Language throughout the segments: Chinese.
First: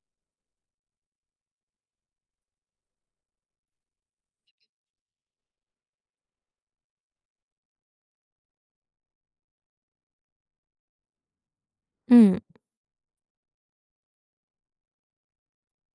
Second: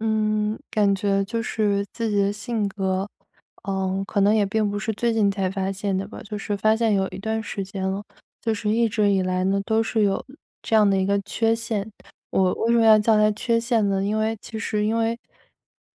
嗯，感觉就是自己的性格，呃，可能也并不是最近才发现的吧，就是发现有一段时间了，就是一直以来呢，都是有这样的一个缺陷。嗯。我为什么要叫它缺陷呢，因为其实因为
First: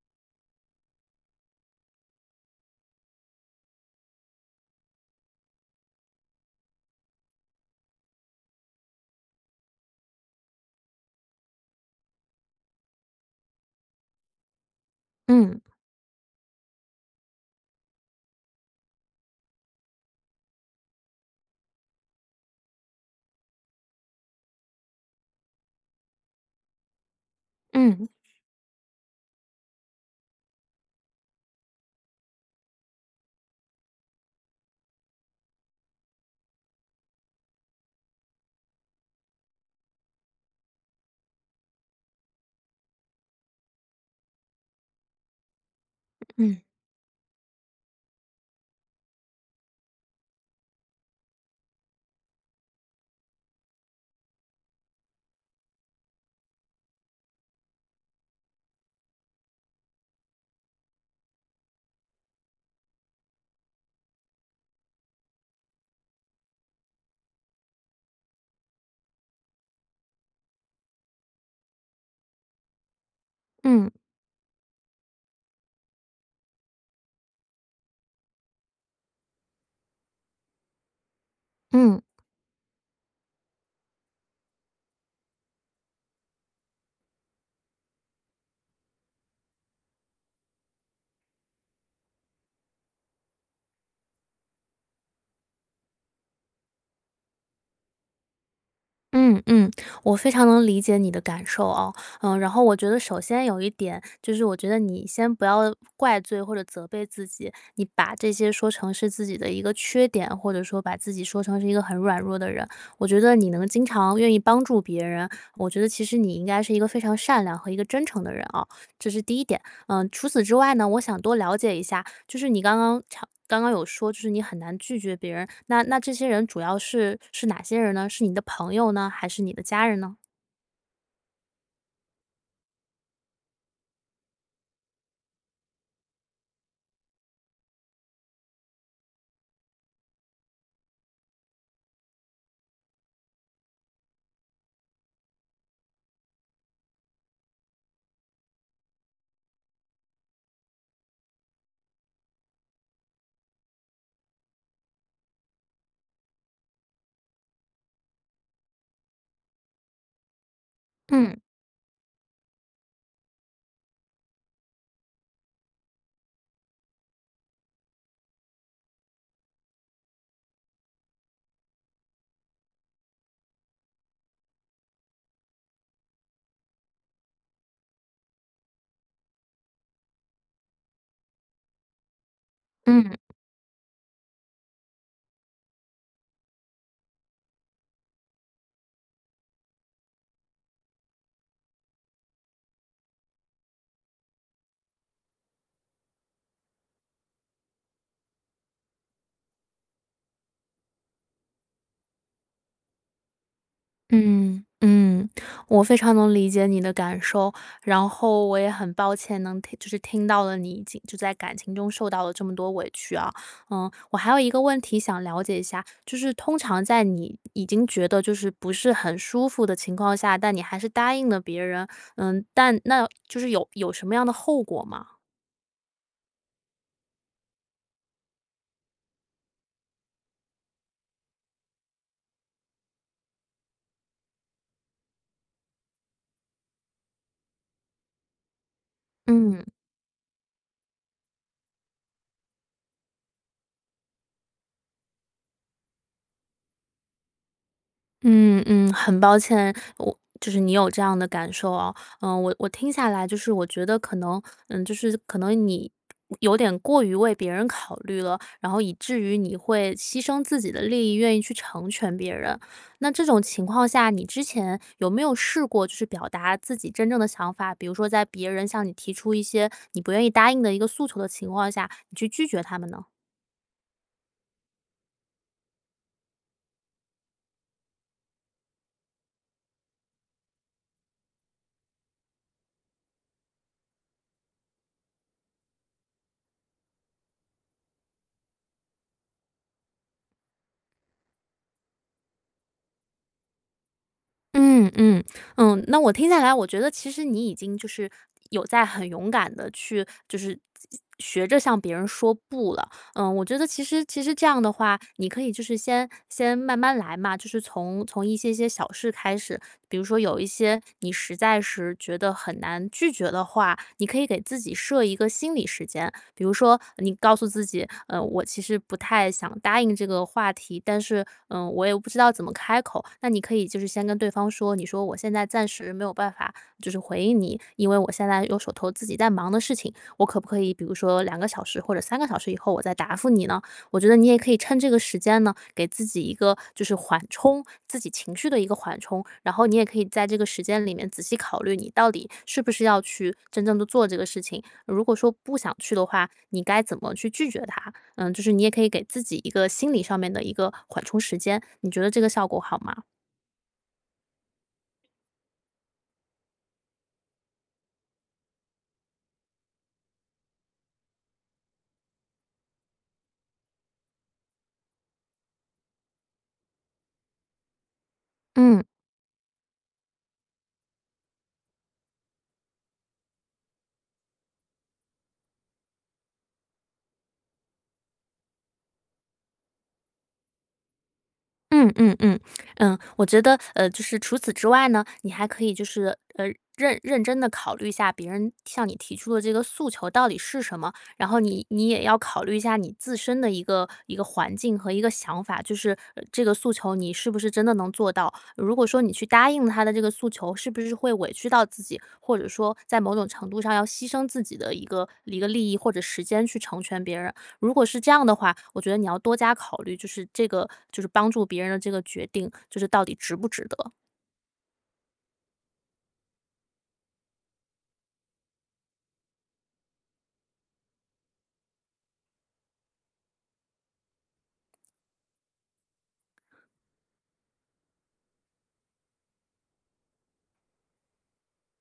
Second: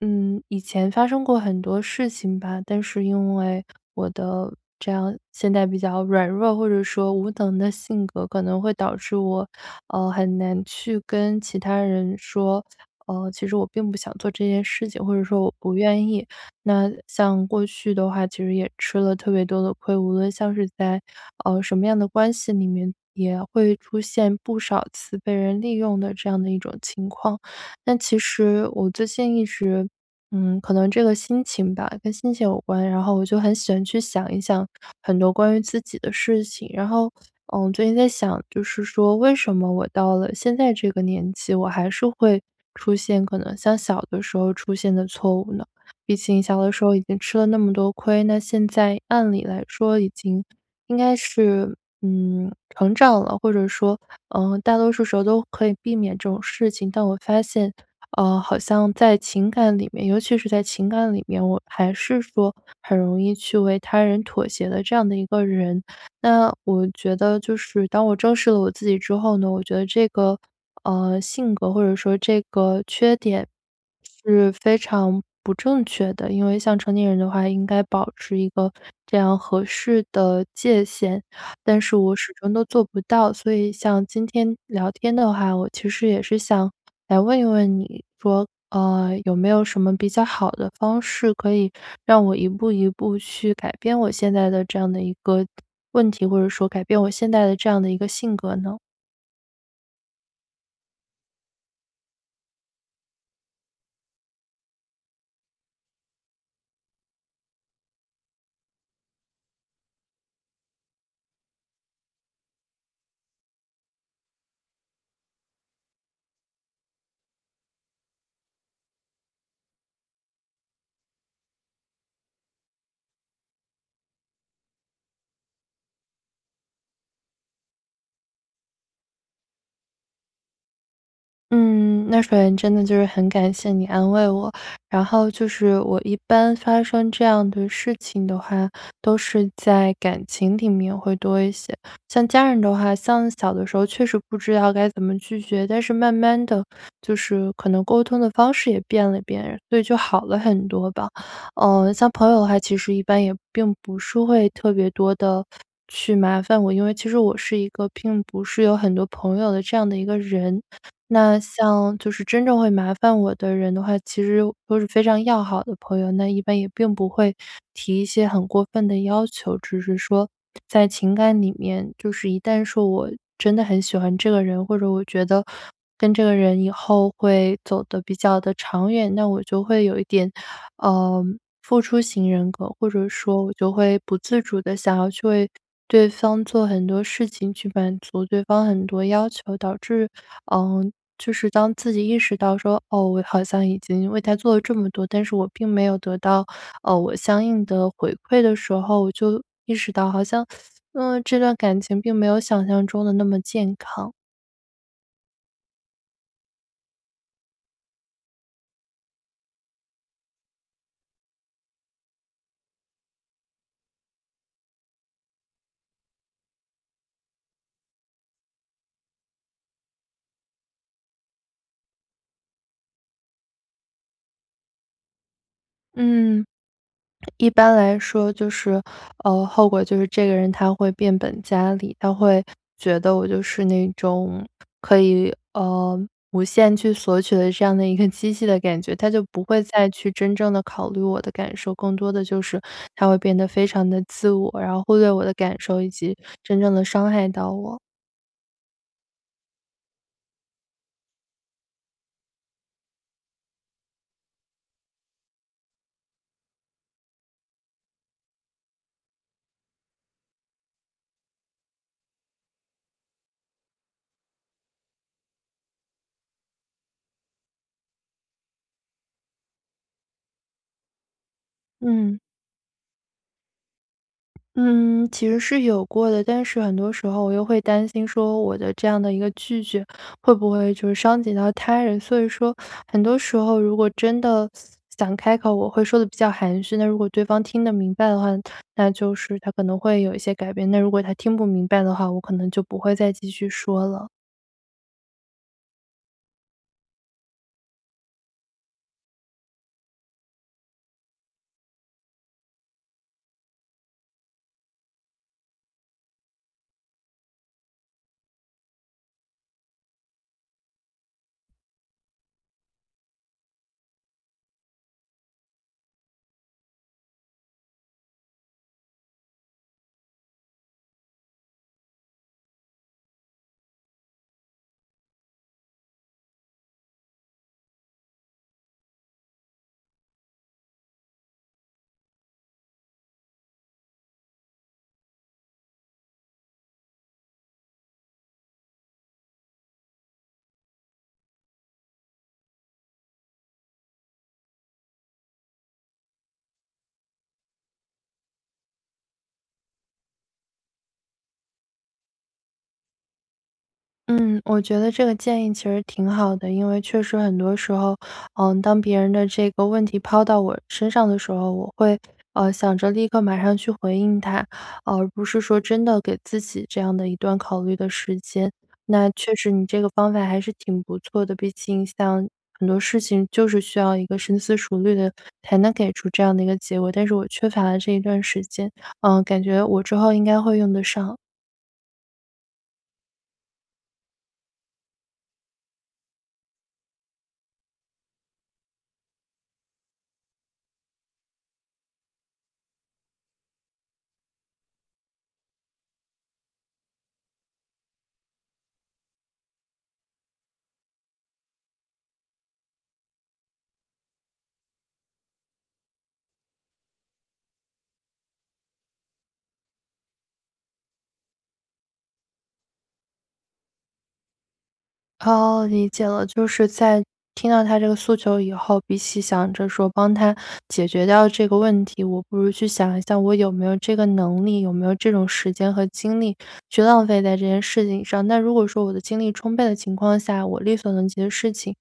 嗯，以前发生过很多事情吧，但是因为我的这样现在比较软弱，或者说无能的性格，可能会导致我，呃，很难去跟其他人说，呃，其实我并不想做这件事情，或者说我嗯。不愿意。那像过去的话其实也吃了特别多的亏，无论像是在，啊，什么样的关系里面也会出现不少次被人利用的这样的一种情况。但嗯。其实我最近一直嗯，可能这个心情吧，跟心情有关，然后我就很喜欢去想一想很多关于自己的事情。然后，呃，我最近在想，就是说为什么我到了现在这个年纪，我还是会出现可能像小的时候出现的错误呢？毕竟嗯。小的时候已经吃了那么多亏，那现在，按理来说已经应该是，嗯，成长了，或者说，呃，大多数时候都可以避免这种事情。但我发现，呃，好像在情感里面尤其是在情感里面，我还是说很容易去为他人妥协的这样的一个人。那我觉得就是当我正视了我自己之后呢，我觉得这个，呃，性格或者说这个缺点嗯。是非常不正确的，因为像成年人的话应该保持一个这样合适的界限，但是嗯。我始终都做不到。所以像今天聊天的话，我其实也是想来问一问你，说，呃，有没有什么比较好的方式可以让我一步一步去改变我现在的这样的一个问题，或者说改变我现在的这样的一个性格呢？嗯嗯，我非常能理解你的感受啊。呃，然后我觉得首先有一点，就是我觉得你先不要怪罪或者责备自己，你把这些说成是自己的一个缺点，或者说把自己说成是一个很软弱的人，我觉得你能经常愿意帮助别人，我觉得其实你应该是一个非常善良和一个真诚的人哦，这是第一点。呃，除此之外呢，我想多了解一下，就是你刚刚常刚刚有说就是你很难拒绝别人，那那这些人主要是是哪些人呢？是你的朋友呢？还是你的家人呢？嗯，那首先真的就是很感谢你安慰我。然后就是我一般发生这样的事情的话，都是在感情里面会多一些。像家人的话，像小的时候确实不知道该怎么拒绝，但是慢慢地就是可能沟通的方式也变了变，所以就好了很多吧。呃，像朋友的话，其实一般也并不是会特别多地去麻烦我，因为其实我是一个并不是有很多朋友的这样的一个人。嗯。那像就是真正会麻烦我的人的话，其实都是非常要好的朋友，那一般也并不会提一些很过分的要求。只是说在情感里面就是一旦说我真的很喜欢这个人，或者我觉得跟这个人以后会走得比较地长远，那我就会有一点，呃，付出型人格，或者嗯。说我就会不自主地想要去为对方做很多事情，去满足对方很多要求，导致呃，就是当自己意识到说，哦，我好像已经为他做了这么多，但是我并没有得到，呃，我相应的回馈的时候，我就意识到好像，呃，这段感情并没有想象中地那么健康。嗯，嗯，我非常能理解你的感受。然后我也很抱歉能听就是听到了你已经就在感情中受到了这么多委屈啊。呃，我还有一个问题想了解一下，就是通常在你已经觉得就是不是很舒服的情况下，但你还是答应了别人，呃，但那就是有有什么样的后果吗？嗯。一般来说就是，呃，后果就是这个人他会变本加厉，他会觉得我就是那种可以，呃，无限去索取的这样的一个机器的感觉，他就不嗯。会再去真正地考虑我的感受，更多的就是他会变得非常地自我，然后忽略我的感受以及真正地伤害到我。嗯嗯，很抱歉，我就是你有这样的感受啊。呃，我我听下来就是我觉得，可能，呃，就是可能你，呃，有点过于为别人考虑了。然后以至于你会牺牲自己的利益，愿意去成全别人。那这种情况下，你之前有没有试过去表达自己真正的想法，比如说在别人向你提出一些你不愿意答应的一个诉求的情况下，你嗯。去拒绝他们呢？嗯，其实是有过的，但是很多时候我又会担心说我的这样的一个拒绝会不会就是伤及到他人。所以说很多时候如果真的 想开口，我会说得比较含蓄，那如果对方听得明白的话，那就是他可能会有一些改变，那如果他听不明白的话，我可能就不会再继续说了。嗯，嗯，嗯，那我听下来，我觉得其实你已经就是有在很勇敢地去就是学着向别人说不了。呃，我觉得其实其实这样的话，你可以就是先先慢慢来嘛，就是从从一些些小事开始，比如说有一些你实在是觉得很难拒绝的话，你可以给自己设一个心理时间，比如说你告诉自己，呃，我其实不太想答应这个话题，但是，呃，我又不知道怎么开口，那你可以就是先跟对方说，你说我现在暂时没有办法，就是回应你，因为我现在有手头自己在忙的事情，我可不可以比如说2个小时或者3个小时以后我再答复你呢？我觉得你也可以趁这个时间呢，给自己一个就是缓冲，自己情绪的一个缓冲，然后你也可以在这个时间里面仔细考虑你到底是不是要去真正地做这个事情。如果说不想去的话，你该怎么去拒绝他？呃，就是你也可以给自己一个心理上面的一个缓冲时间，你觉得这个效果好吗？嗯，我觉得这个建议其实挺好的，因为确实很多时候，呃，当别人的这个问题抛到我身上的时候，我会，呃，想着立刻马上去回应他，而不是说真的给自己这样的一段考虑的时间，嗯。那确实你这个方法还是挺不错的。毕竟像很多事情，就是需要一个深思熟虑的才能给出这样的一个结果，但是我缺乏了这一段时间，呃，感觉我之后应该会用得上。嗯嗯嗯，嗯，我觉得，呃，就是除此之外呢，你还可以就是，呃，认认真地考虑一下别人向你提出的这个诉求到底是什么。然后你你也要考虑一下你自身的一个一个环境和一个想法，就是，呃，这个诉求你是不是真的能做到。如果说你去答应他的这个诉求，是不是会委屈到自己，或者说在某种程度上要牺牲自己的一个一个利益或者时间去成全别人。如果是这样的话，我觉得你要多加考虑，就是这个就是帮助别人的这个决定就是到底值不值得。哦，理解了。就是在听到他这个诉求以后，比起想着说帮他解决掉这个问题，我不如去想一下我有没有这个能力，有没有这种时间和精力去浪费在这件事情上。那如果说我的精力充沛的情况下，我力所能及的事情，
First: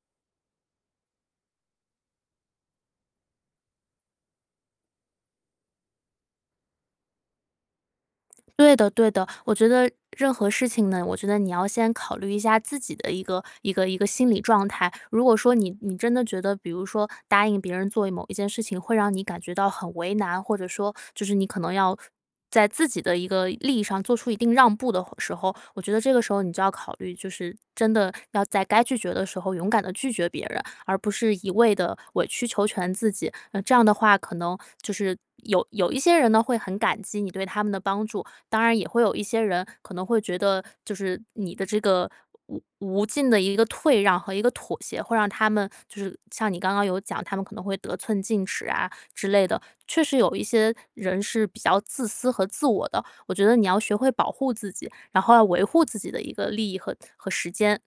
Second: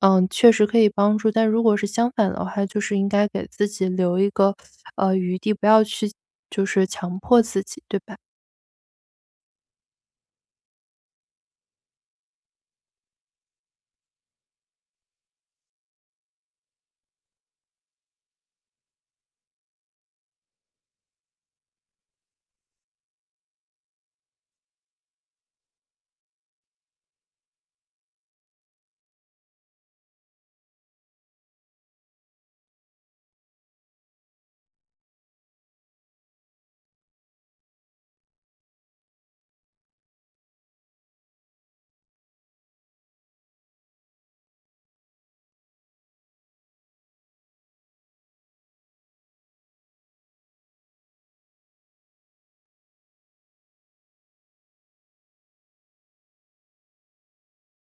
呃，确实可以帮助。但如果是相反的话就是应该给自己留一个，呃，余地，不要去就是强迫自己，对吧？对的对的，我觉得任何事情呢，我觉得你要先考虑一下自己的一个一个一个心理状态。如果说你你真的觉得，比如说答应别人做一某一件事情，会让你感觉到很为难，或者说就是你可能要在自己的一个利益上做出一定让步的话时候。我觉得这个时候你就要考虑，就是真的要在该拒绝的时候勇敢地拒绝别人，而不是一味地委曲求全自己。那这样的话可能就是有有一些人呢，会很感激你对他们的帮助，当然也会有一些人可能会觉得就是你的这个无无尽的一个退让和一个妥协，会让他们就是像你刚刚有讲，他们可能会得寸进尺啊之类的。确实有一些人是比较自私和自我的，我觉得你要学会保护自己，然后要维护自己的一个利益和和时间。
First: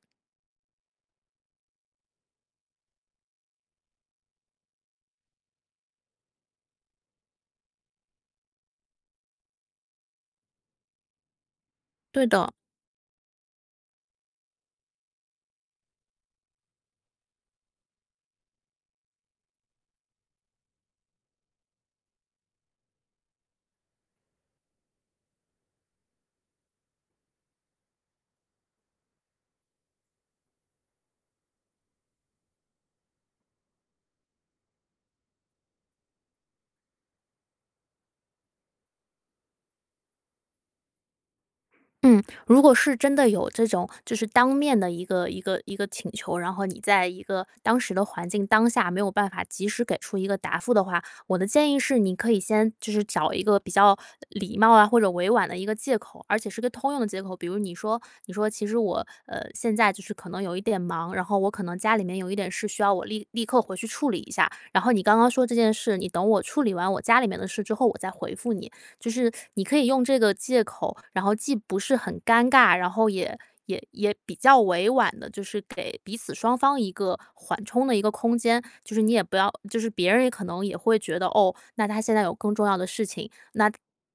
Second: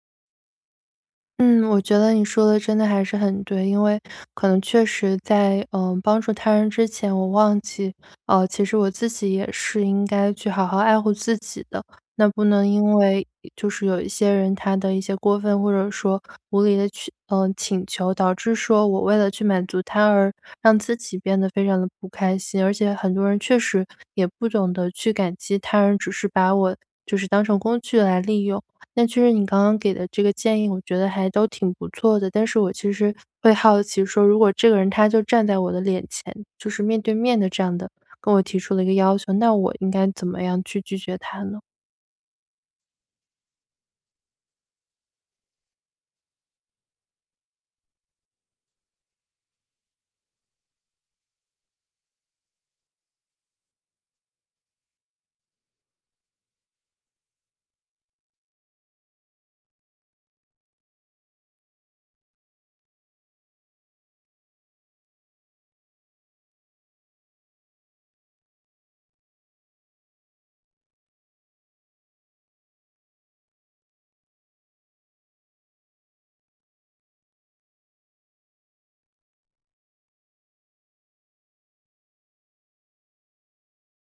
嗯，我觉得你说得真的还是很对。因为，可能确实在，呃，帮助他人之前，我忘记，呃，其实我自己也是应该去好好爱护自己的。对那不的。能因为，呃，就是有一些人他的一些过分，或者说无理的请呃，请求，导致说我为了去满足他而让自己变得非常地不开心。而且很多人确实，也不懂得去感激他人，只是把我就是当成工具来利用。那确实你刚刚给的这个建议，我觉得还都挺不错的。但是我其实会好奇说，如果这个人他就站在我的脸前，就是面对面地这样的跟我提出了一个要求，那我应该怎么样去拒绝他呢？嗯，如果是真的有这种，就是当面的一个一个一个请求，然后你在一个当时的环境当下没有办法及时给出一个答复的话。我的建议是你可以先就是找一个比较礼貌啊，或者委婉的一个借口，而且是个通用的借口。比如你说你说：“其实我，呃，现在就是可能有一点忙，然后我可能家里面有一点事需要我立立刻回去处理一下。然后你刚刚说这件事，你等我处理完我家里面的事之后，我再回复你。”就是你可以用这个借口，然后既不是很尴尬，然后也也也比较委婉地就是给彼此双方一个缓冲的一个空间。就是你也不要就是别人也可能也会觉得哦，那她现在有更重要的事情。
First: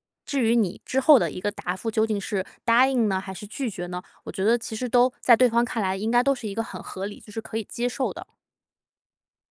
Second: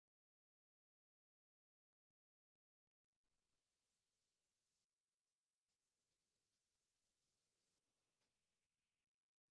那至于你之后的一个答复，究竟是答应呢，还是拒绝呢？我觉得其实都在对方看来应该都是一个很合理，就是可以接受的。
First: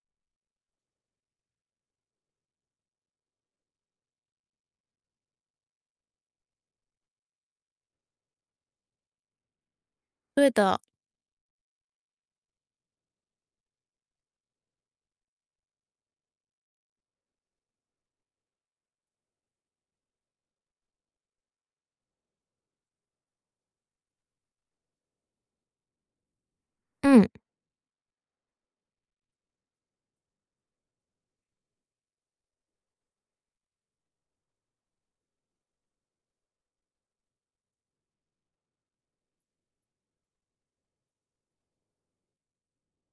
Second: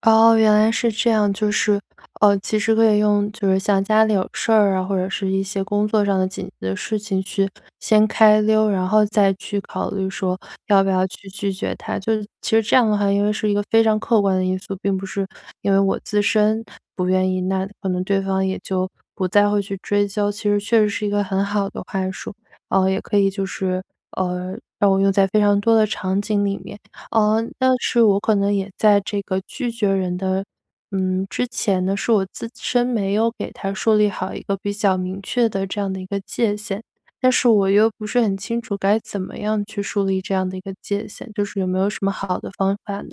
哦，原来是这样，就是，呃，其实可以用就是像家里有事儿啊，或者是一些工作上的紧急的事情去先开溜，然后再去考虑说对的。要不要去拒绝他，就其实这样的话因为是一个非常客观的因素，并不是因为我自身不愿意，那可能对方也就不再会去追究，其实确实是一个很好的话术。嗯，也可以就是，呃，让我用在非常多的场景里面，嗯。嗯，但是我可能也在这个拒绝人的，嗯，之前呢，是我自身没有给他树立好一个比较明确的这样的一个界限，但是我又不是很清楚该怎么样去树立这样的一个界限，就是有没有什么好的方法呢？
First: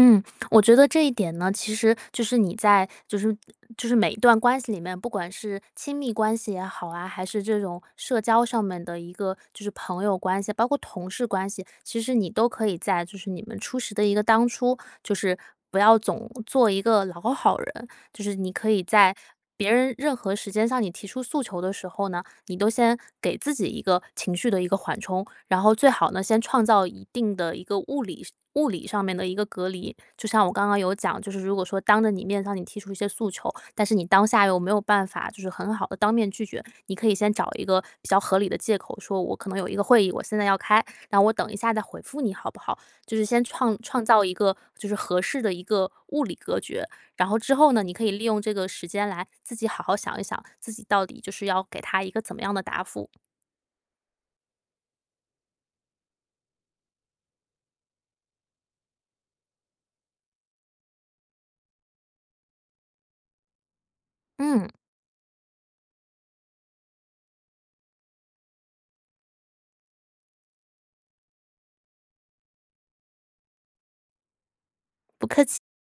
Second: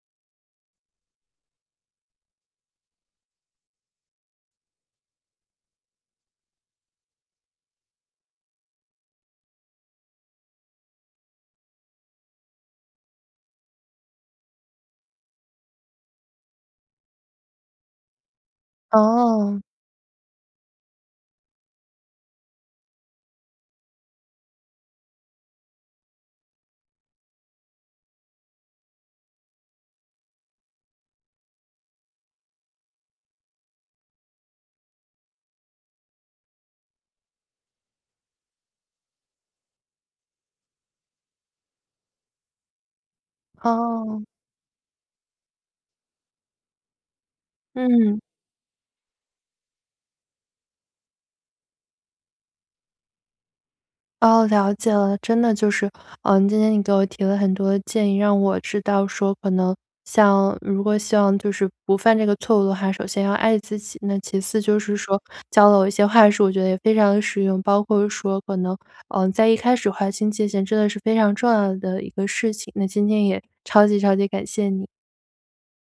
嗯，我觉得这一点呢，其实就是你在就是嗯，就是每一段关系里面，不管是亲密关系也好啊，还是这种社交上面的一个就是朋友关系，包括同事关系，其实你都可以在就是你们初识的一个当初就是不要总做一个老好人。就是你可以在哦。别人任何时间向你提出诉求的时候呢，你都先给自己一个情绪的一个缓冲。然后最好呢，先创造一定的一个物理上物理上面的一个隔离。就像我刚刚有讲，就是如果说当着你面向你提出一些诉求，但是你当下又没有办法就是很好地当面拒绝。你可以先找一个比较合理的借口，说：“我可能有一个会议，我现在要开，那我等一下再回复你，好不好？”就是先创创哦。造一个就是合适的一个物理隔绝，然后之后呢，你可以嗯。利用这个时间来自己好好想一想自己到底就是要给他一个怎么样的答复。哦，了解了，真的就是，嗯，今天你给我提了很多建议，让我知道说可能像如果希望就是不犯这个错误的话，首先要爱自己。那其次嗯。就是说，教了我一些话术，我觉得也非常地实用，包括说可能，嗯，在一开始划清界限真的是非常重要的一个事情，那今天也超级超级感谢你。不客气。